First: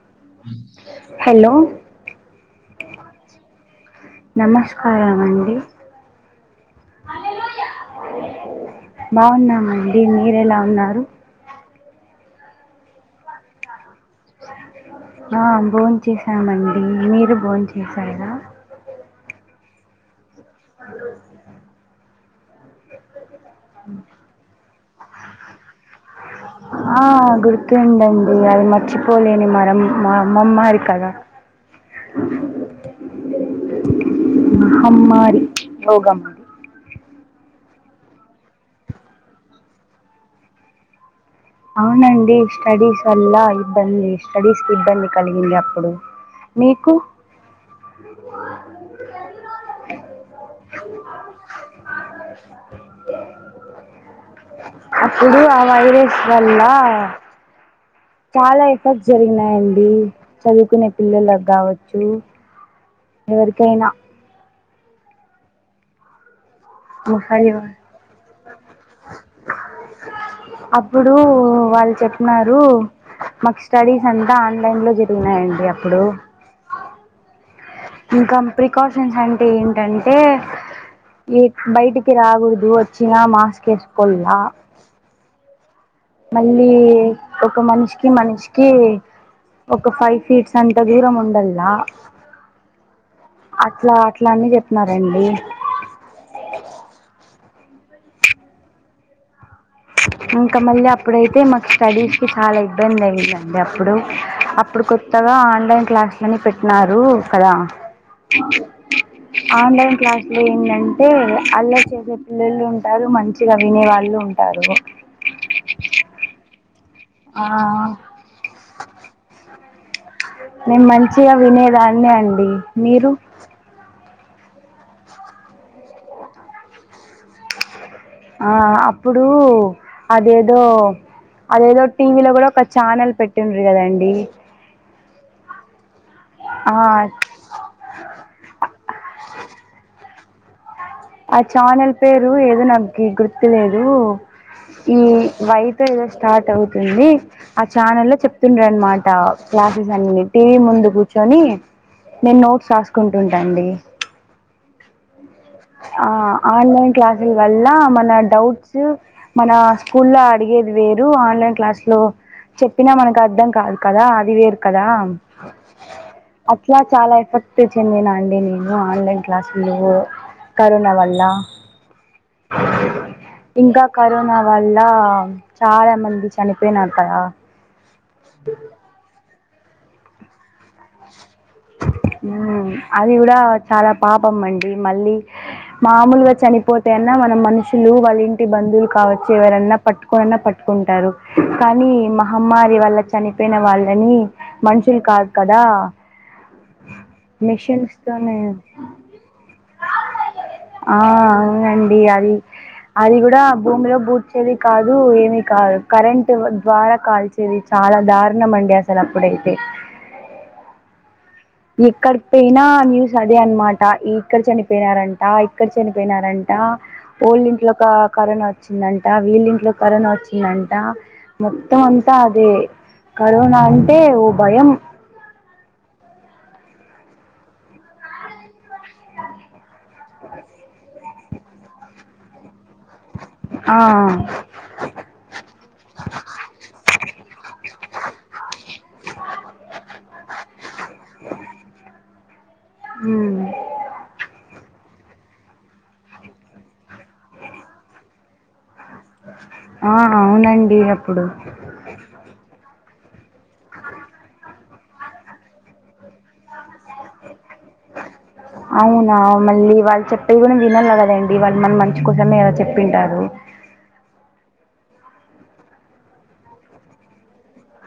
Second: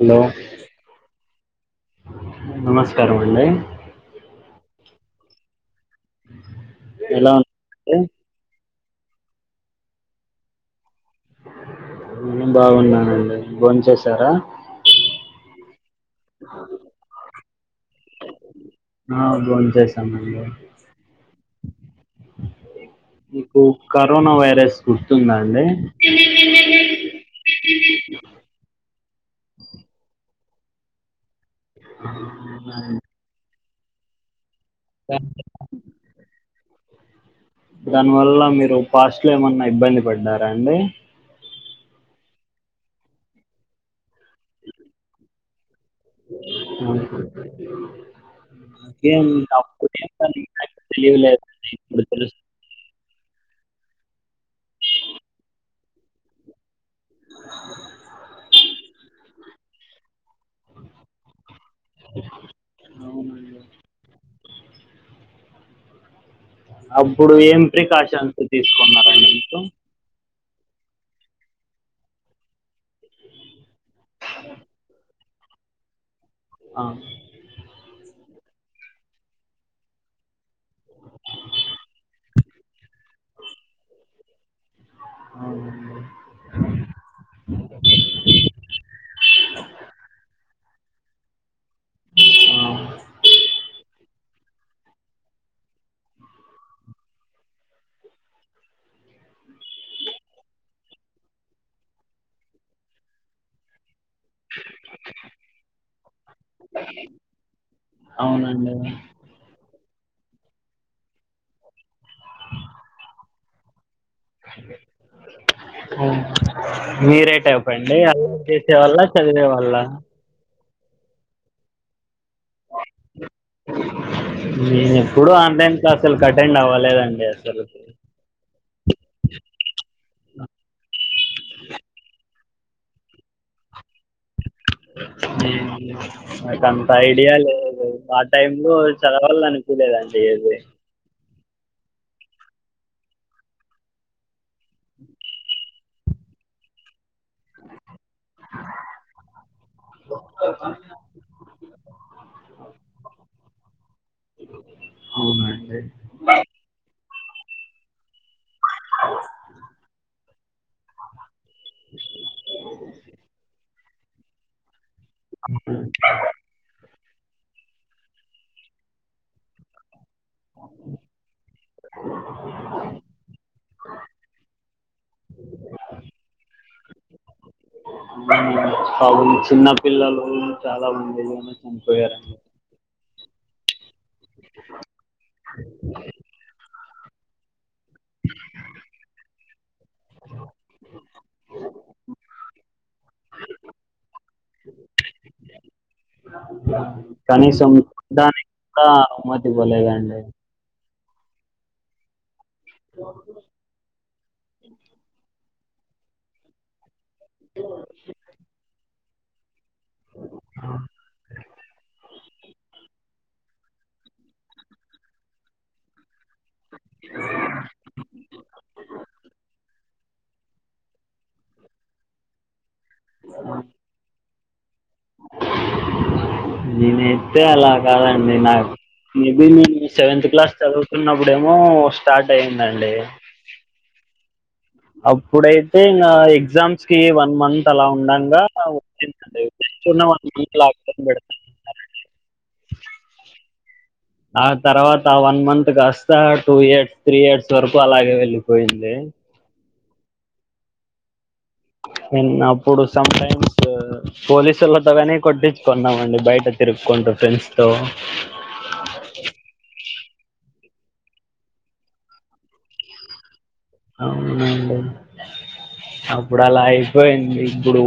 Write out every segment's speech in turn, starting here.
Hello hello నమస్కారం అండి నమస్కారం అండి ఎలా ఉ [inaudible] బాగున్నామండి మీర ఎలా ఉన్నారు నేను బాగున్నానండి బోన్ చేసారా ఆ భోన్ చేసామండి మీరు భోన్ చేసారా ఆ బో చేసమండి హలో మీకు కరోనా వైరస్ గుర్తుందా అండి ఆ గుర్తు ఉందండి అది మర్చి పోలేని మర మా మామ్మరి కద మహమ్మారి భోగామ్మది దానివల్ల మీరు పాస్ట్ లో ఏమన్నా ఇబ్బంది పడ్డారా అండి అవునండి స్టడీస్ వల్ల ఇబ్బంది స్టడీస్ కి ఇబ్బంది కలిగింది అప్పుడు మీకు ఆ ఏం అప్పుడేం తెలియలేం కానీ ఇప్పుడు తెలుస్తుంది అప్పుడు ఆ వైరస్ వల్ల చాలా ఎఫెక్ట్ జరిగినాయండి చదువుకునే పిల్లలకి కావచ్చు అవునండి ఎవరికైనా అప్పుడు ముసలి ఏం వా ప్రికాషన్స్ తీసుకున్నరు అండి మీరు అప్పుడు వాళ్ళు చెప్న్నారు మాకు స్టడీస్ అంతా ఆన్లైన్ లో జప్ జరుగుతున్నాయండి అప్పుడు ఆ ఇంకా ప్రికాషన్స్ అంటే ఏంటంటే ఈ బయటికి రాకూడదు ఇ వచ్చిన మాస్ ఎసుకోల్లా ఆ మళ్ళీ ఒక మనిషికి మనిషికి ఒక ఫైవ్ ఫీట్స్ అంతా దూరం ఉండల్లా ఆ అట్లా అట్ల అన్న చెప్ న్నారండి ఇంకా మళ్ళీ అప్పుడైతే మాకు స్టడీస్‌కి చాలా ఇబ్బంది అయిందండి అప్పుడు అప్పుడు కొత్తగా ఆన్లైన్ క్లాసులని పెట్టినారు కదా అవునండి క్లాసులో ఏందంటే అల్లరి చేసే పిల్లలు ఉంటారు మంచిగా వినేవాళ్ళు ఉంటారు మీరే ఆ టైప్ అండి అల్లరి చేసేవాళ్ళ చదివే వాళ్ళ నేను మంచిగా వినేదాన్నే అండి మీరు నేను ఎప్పుడు ఆన్లైన్ క్లాసులకు అటెండ్ అవ్వలేదండి అసలు ఆ అప్పుడు అదేదో అదేదో టీవీలో కూడా ఛానల్ పెట్టిండ్రి కదండి నాకు ఆ అంత ఐడియా లేదు ఆ టైం లో చదవాలను పిలేదు అండి ఏది ఆ ఛానల్ పేరు ఏదో నాకి గుర్తులేదు ఈ వై తో ఏదో స్టార్ట్ అవుతుంది ఆ ఛానల్ల్లో చెప్తుండ్రి అనమాట క్లాసెస్ అన్ని టీవీ ముందు కూర్చొని నేను నోట్స్ రాసుకుంటుంటాండి అవునా ఆ ఆన్లైన్ క్లాసుల వల్ల మన డౌట్స్ మన స్కూల్ లో అడిగే వేరు ఆన్లైన్ క్లాస్ లో చెప్పినా మనకు అర్ధం కాదు కదా అది వేరు కదా అట్లా చాలా ఎఫెక్ట్ చెందిన అండి నేను ఆన్లైన్ క్లాసులో కరోన వల్లా ఇంకా కరోనా వల్ల చాలా మంది చనిపోయినారు కదా అవును చిన్న పిల్లలు చాలా మంది చనిపోయారండీ హ్మ్. అది కూడా చాలా పాపం అండి మళ్ళీ మామూలుగా చనిపోతేఅన్నా మన మనుషులు వాళ్ళ ఇంటి బంధువులు కావచ్చు ఎవరన్నా పట్టుకోనన్నా పట్టుకో కుంటారు కానీ మహమ్మారి వల్ల చనిపోయిన వాళ్ళని మనుషులు కాదు కా కదా కనీసం మిషన్స్‌తోనే దానికి కూడా అనుమతి ఇవ్వలేదండి ఆ అవునండి అది అది కూడా భూమిలో పూడ్చేది కాదు ఏమి కాదు కరెంట్ ద్వారా కాల్చేది చాలా దారుణం అండి అసలు అప్పుడైతే ఆ ఎక్కడి పోయినా న్యూస్ అదే అనమాట ఇక్కడ చనిపోయినారంట ఇక్కడ చనిపోయినారం టా ఓళ్ళింట్లో ఒక కరోనా వచ్చిందంట వీళ్ళింట్లో కరోనా వచ్చిందంట మొత్తం అంతా అదే కరోనా అంటే ఒ భయం నేనైతే అలా కాదండి నా మేబి నేను సెవెంత్ క్లాస్ చదువుతున్నప్పుడేమో స్టార్ట్ అయింది ఆ అప్పుడైతే ఇంగ ఎగ్జామ్స్ కి వన్ మంత్ అలా ఉండగా వచ్చిందండి వన్ మంత్ లాక్ డౌన్ పెడతామన్నారండి ఉమ్, ఆ తర్వా త వన్ మంత్ కాస్త టూ ఇయర్స్ త్రీ ఇయర్స్ వరకు అలాగే వెళ్లిపోయింది ఆ అవునండి అప్పుడు నేన్ అప్పుడు సంటైమ్స్ పోలీస్ తొగని కొట్టించుకున్నామం అండి బయట తిరుక్కుంటూ ఫ్రెండ్స్తో అవునా మళ్ళీ వాళ్ళు చెప్తే విన్నల కదండి వాళ్ళు మన మంచి కోసమే కదా చెప్పింటారు అవునండి అప్పుడు అలా అయిపోయింది ఇప్పుడు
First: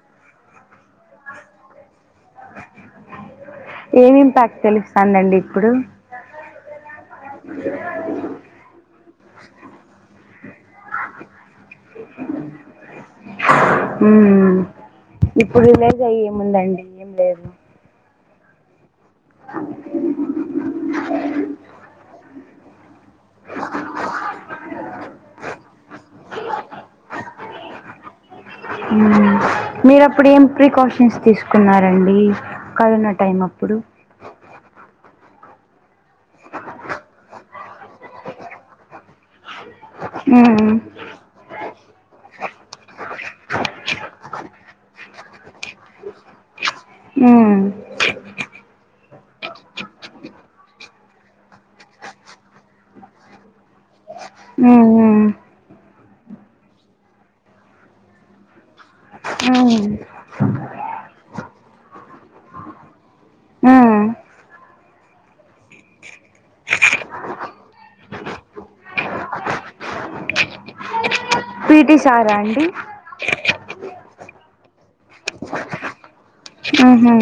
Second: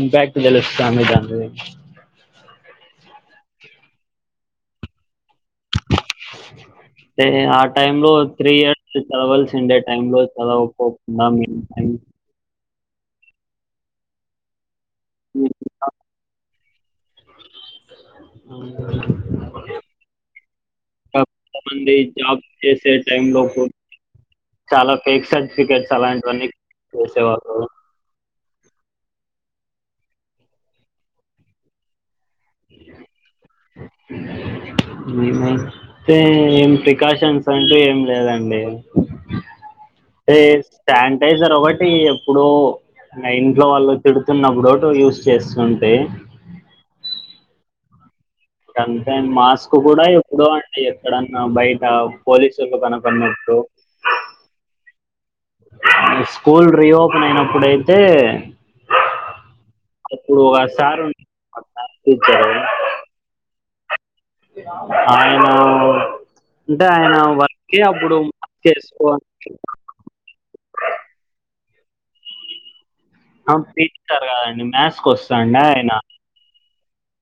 ఇంపాక్ట్ తెలుస్తాంది దాని గురించి ఏమి ఇంపాక్ట్ తెలుస్తందండి ఇప్పుడు ఏ ఆ టైం లో త్రీ ఇయర్స్ చదవల్సిండే టైం లో చదవపోక్ నా మీన్ అయి ఉమ్ ఇప్పుడు లేజయిముందండి ఏం లేదు అవునం జాబ్ కొంతమంది జాబ్ చేసేద్ టైం లోపు చాలా ఫేక్ సర్టిఫికెట్స్ అలాంటివన్ని చేసేవాళ్లు మ్మ్. మీరు అప్పుడు ఏం ప్రికాషన్స్ తీసుకున్నారండి కరోనా టైం అప్పుడు తే ఏం ప్రికాషన్స్ అంటే ఏం లేదండి టే మ్మ్. శానిటైజర్ ఒకటి ఎప్పుడో మా ఇంట్లో వాళ్ళు తిడుతున్నప్పుడో యూస్ చేస్తుంటే హు ఇక అంతే మాస్క్ కూడా ఎప్పుడో అండి ఎక్కడన్నా బయట పోలీసులు కనపడినప్పుడు మ్మ్. మీ స్కూల్ రీఓపెన్ అయినప్పుడయితే మ్మ్. అప్పుడు ఆ సార్ ఉంటుండే మా క్లాస్ టీచరు ఉ ఆయనా అంటే ఆయన వర్క్ కీ అప్పుడు మాస్క్ వేసుకోవాలి [inaudible] [inaudible] [inaudible] పిటీ సారా అండి ఆం పిటీ సార్ కదండి మ్యాక్స్ కోస్తాండే ఆయన ఉహు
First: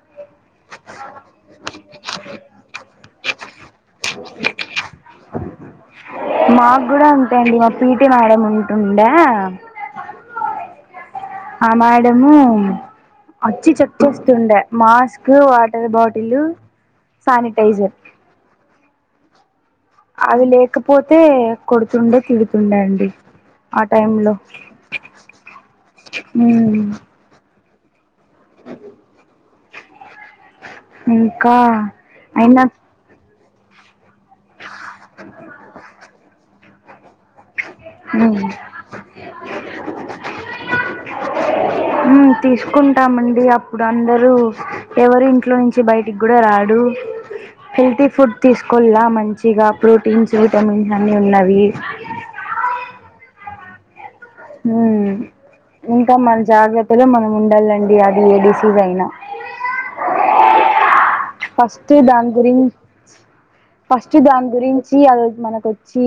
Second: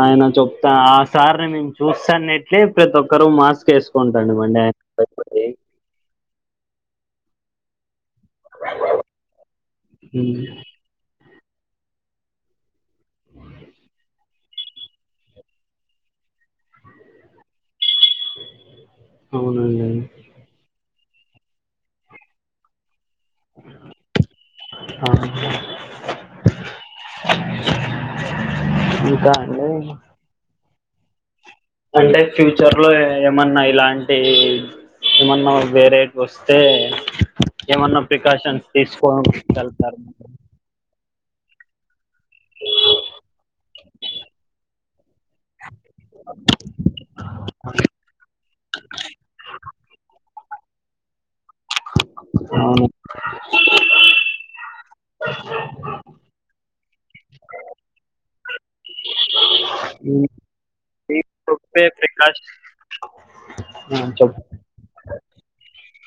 ఆయన చెప్తా ఆ సార్ని మేమ్ చూస్తాన్నిట్లే ప్రతోక్కరు మాస్క్ వేస్ కుంటండిమండి ఆయన కు బయపడి మాక్ కూడా అంతే అండి మా పీటీ మేడం ఉంటుండే ఆ మేడము అచ్చి చెక్ చేస్తుండే మాస్క్ వాటర్ బాటిలు సనిటైజర్ అవునండి అది లేకపోతే కొడుతుండే తిడుతుండే అండి ఆ టైమ్ లో ఆ ఉ ఇంకా అండి మ్ అంటే ఫ్యూచర్ లో ఏం మన్నా ఇలాంటి ఏమన్నా వేరేట్ వోస్తే ఏమన్నా ఉమ్ ప్రికాషన్స్ తీసుకోన్ కలుతారు [unintelligible] [inaudible] మ్ తీసుకుంటామండి అప్పుడు అందరూ ఎవరి ఇంట్లో నుంచి బయటిక్ కూడా రాడు [unintelligible] [inaudible] హెల్తీ ఫుడ్ తీసుకొల్లా మంచిగా ప్రోటీన్స్, విటమిన్స్ అన్ని ఉన్నవి అవును మ్ ఇంకా మన జాగ్ర త్తలో మనం ఉండాలండి అది ఏ డిసీజ్ అయినా ఉ ఫస్ట్ దాన్ గురించ్ ఫస్ట్ చెప్ దాని గురించి అదోట్ మనక్ వచ్చి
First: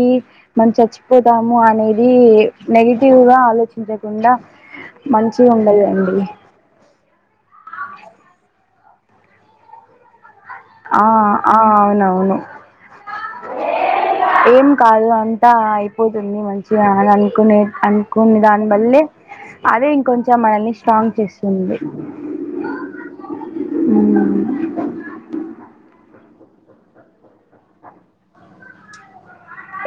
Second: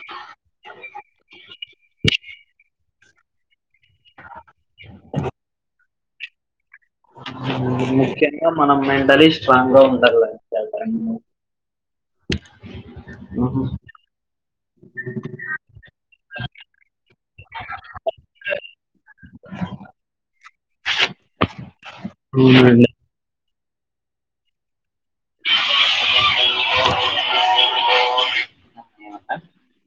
మన్ చచ్చిపోతాము అనేది నెగిట్ టివ్ గా ఆలోచించకుండా మంచిగుండలి అండి ముఖ్యంగా మనం మెంటల్లి స్ట్రాంగ్ గా ఉండాల్ల ఆ ఆ అవునవును ఆహా ఏం కాదు అంతా అయిపోతుంది మంచిగా అని అనుకునే అనుకుని దానివల్లే అదే ఇంకొంచం చం మనల్ని స్ట్రాంగ్ చేస్తుంది అవునండి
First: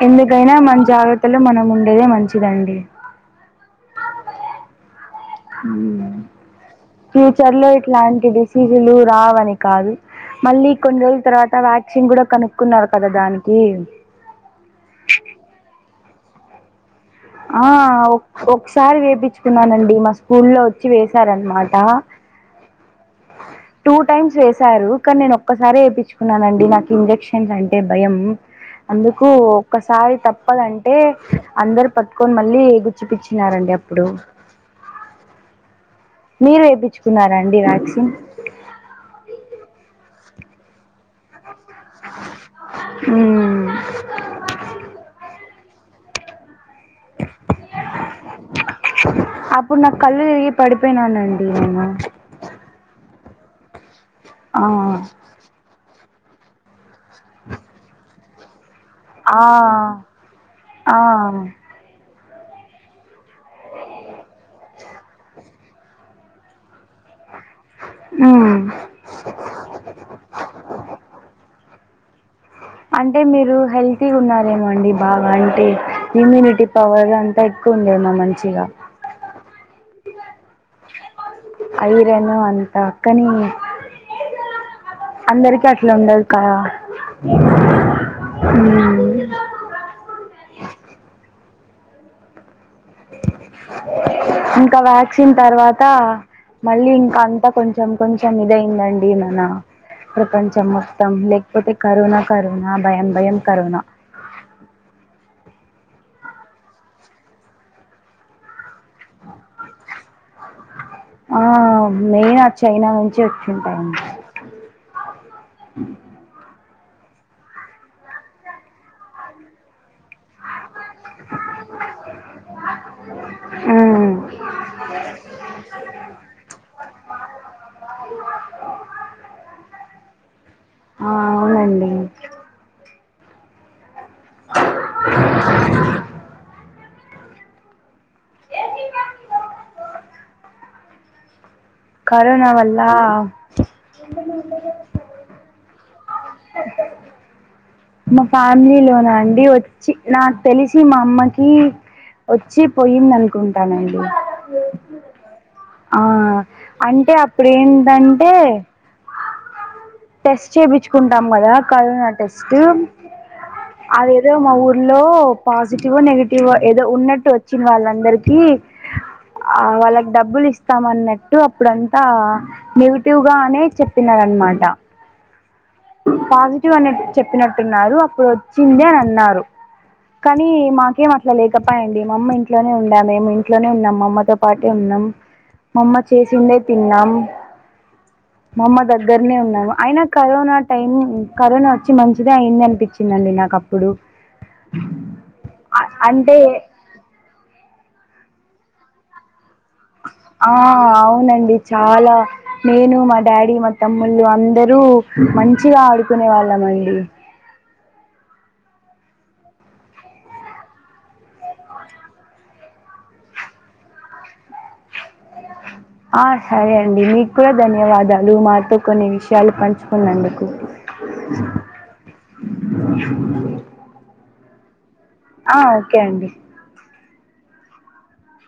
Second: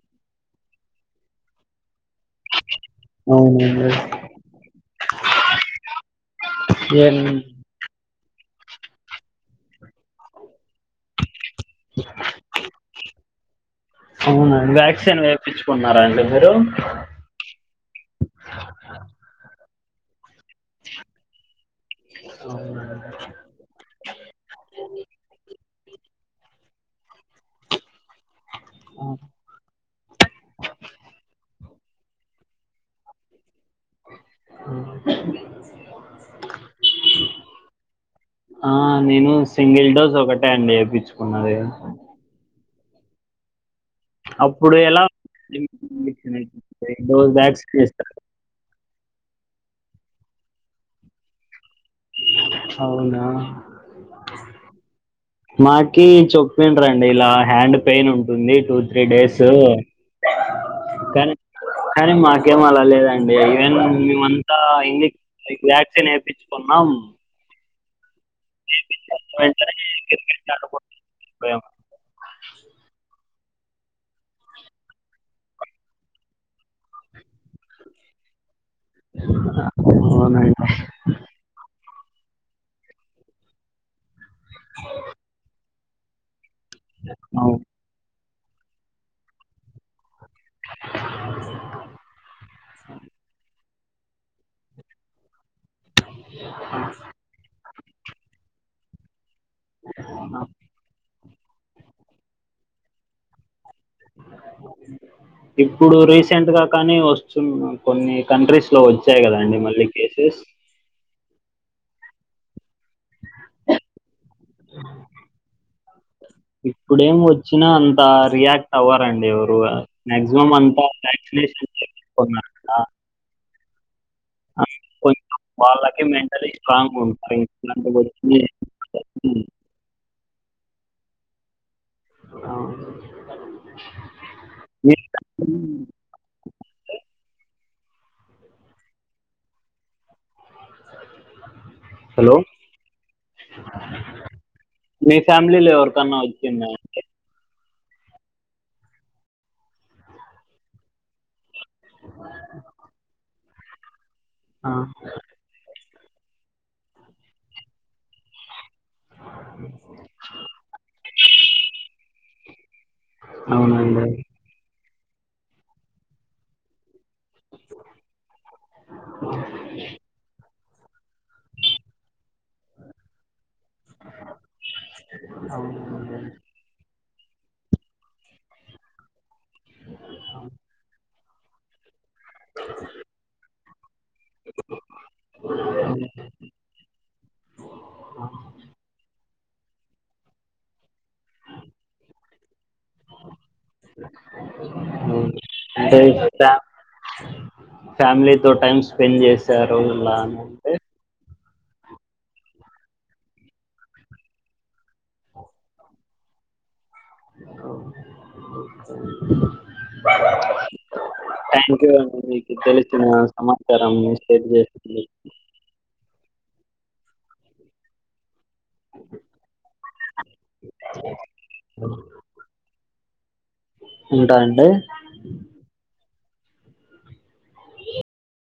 ఎందుకైనా మన జాగ్రత్తలో మనం ఉ ఉండేదే మంచిదండి అవునండి మ్ ఏం ఫ్యూచర్ లో ఇట్లాంటి డిసీజ్ సీసులు రావని కాదు మళ్ళీ కొన్నీ రోజ్లు తరవ త వ్యాక్సిన్ కూడా కనుక్కున్నారు కదా దానికి ఎవ్వరు ఆ ఒకసారి వేపించుకున్నానండి మా స్కూల్లో వచ్చి వేసారనమాట అవునండి టూ టైమ్స్ వేసారు కానీ నేను ఒక్కసారిే వేయిించుకున్నానండి నాకు ఇంజెక్షన్స్ అంటే భయం అందుకు ఒక్కసారి తప్పదంటే అందరు పట్టుకొని మళ్ళీ గుచ్చి పిచ్చినారండి మీరు వేయించుకున్నారా అండి వ్యాక్సిన్ ఆ నేను సింగిల్ డోస్ ఒక టే అండి వేపిచ్చుకున్నది మ్మ్ అప్పుడు ఎలా డోస్ బ్యాక్స్కి వేస్ త అప్పుడు నాకు కళ్ళు తిరిగి పడిపోయినానండి నేను అవునా ఆ మాకీ చెప్పింద్రండి ఇలా హ్యాండ్ పెయిన్ ఉంటుంది టూ త్రీ ఆ డేస్ ఆ కానీ కానీ మా ఏం అలా లేదండి ఈవెన్ మేమంతా ఇంగ్లీ వ్యాక్సిన్ యేపిచ్చుకున్నాం [inaudible] క్ర చ [unintelligible] అంటే మీరు హెల్తీగా ఉన్నారేమో అండి బాగా అంటే ఇమ్యూనిటీ పవర్ అంతా ఉందేమో మంచిగా అ [inaudible] ఐరను అంతా కాని అందరికీ అట్ల ఉండదు కదా అవును. ఉమ్ ఇంకా వ్యాక్సిన్ తర్వాత మళ్ళీ ఇంకా అంతా కొంచెం కొంచం కొంచెం ఇదైందండి మన ప్రపంచం మొత్తం పోతే కరోనా కరోనా భయం భయం కరోనా [inaudible] ఇప్పుడు రీసెంట్ గా కానీ వస్తున్న కొన్ని కంట్రీస్ లో వచ్చాయి కదండి మళ్ళీ కేసు కేస్ ఆ మేన్ చైనా నుంచి వచ్చింటాయండి ఇప్పుడేమి వచ్చినా అంత రియాక్ట్ అవ్వరండి ఎవరు మ్యాక్సిమం అంతా వాక్సినేషన్ యేపిచ్చు కున్నారు కదా ఆ అ [inaudible] కొంచంఅం వాళ్ళకి మెంటలీ స్ట్రాంగ్ ఉంటారు ఇంటి వచ్చి [inaudible] ఆ అవునండి అవును హలో కరోనా వల్ల మీ ఫ్యామిలీలో ఎవరికన్నా వచ్చిందా అండి మా ఫ్యామిలీ లోనా అండి వచ్చి నాకు తెలిసి మా అమ్మకి వచ్చి పోయిందనుకుంటానండి ఆ ఆ అంటే అప్పుడు ఏంటంటే [inaudible] టెస్ట్ చేయించుకుంటాం కదా కరోనా టెస్ట్ అవునండి అదేదో మా ఊరు లో పాజిటివో నెగిటివో ఏదో ఉన్నట్టు వచ్చింది వాళ్ళందరికి ఆ వాళ్ళకి డబ్బులు ఇస్త స్తామన్నట్టు అప్పుడంతా నెగిటివ్ గానే చెప్పినర్ అన్నమాట అవును పాజిటివ్ అనే చెప్పినట్టున్నారు అప్పుడు వచ్చింది అని అన్నారు కానీ మాకేం అట్లా లేకపాయే అండి మా అమ్మ ఇంట్లోనే ఉండ మేము ఇంట్లోనే ఉన్నాం మా అమ్మతో పాటే ఉన్నాం మా అమ్మ చేసిండే తిన్నాం మా అమ్మ దగ్గర నే ఉన్నాము అయిన కరోనా టైం కరోనా వచ్చి మంచిదే అయింది అనిపించిందండి నాకు అప్పుడు అంటే ఫ్యామిలీ తో టైమ్ స్పెండ్ చేసి ఆ అవునండి చాలా నేను మా డాడీ మా తమ్ముళ్ళు అందరూ మంచిగా ఆడుకునే వాళ్ళం అండి [inaudible] థ్యాంక్ యూ అండి మీకు తెలిసిన సమాచారంన్ని షేర్ చేసినందుకు ఆ సరే అండి మీకు కూడా ధన్యవాదాలు మా తో కొన్ని విషయాలు పంచుకున్నందుకు ఉంట ఆ ఓకే అండి. [inaudible]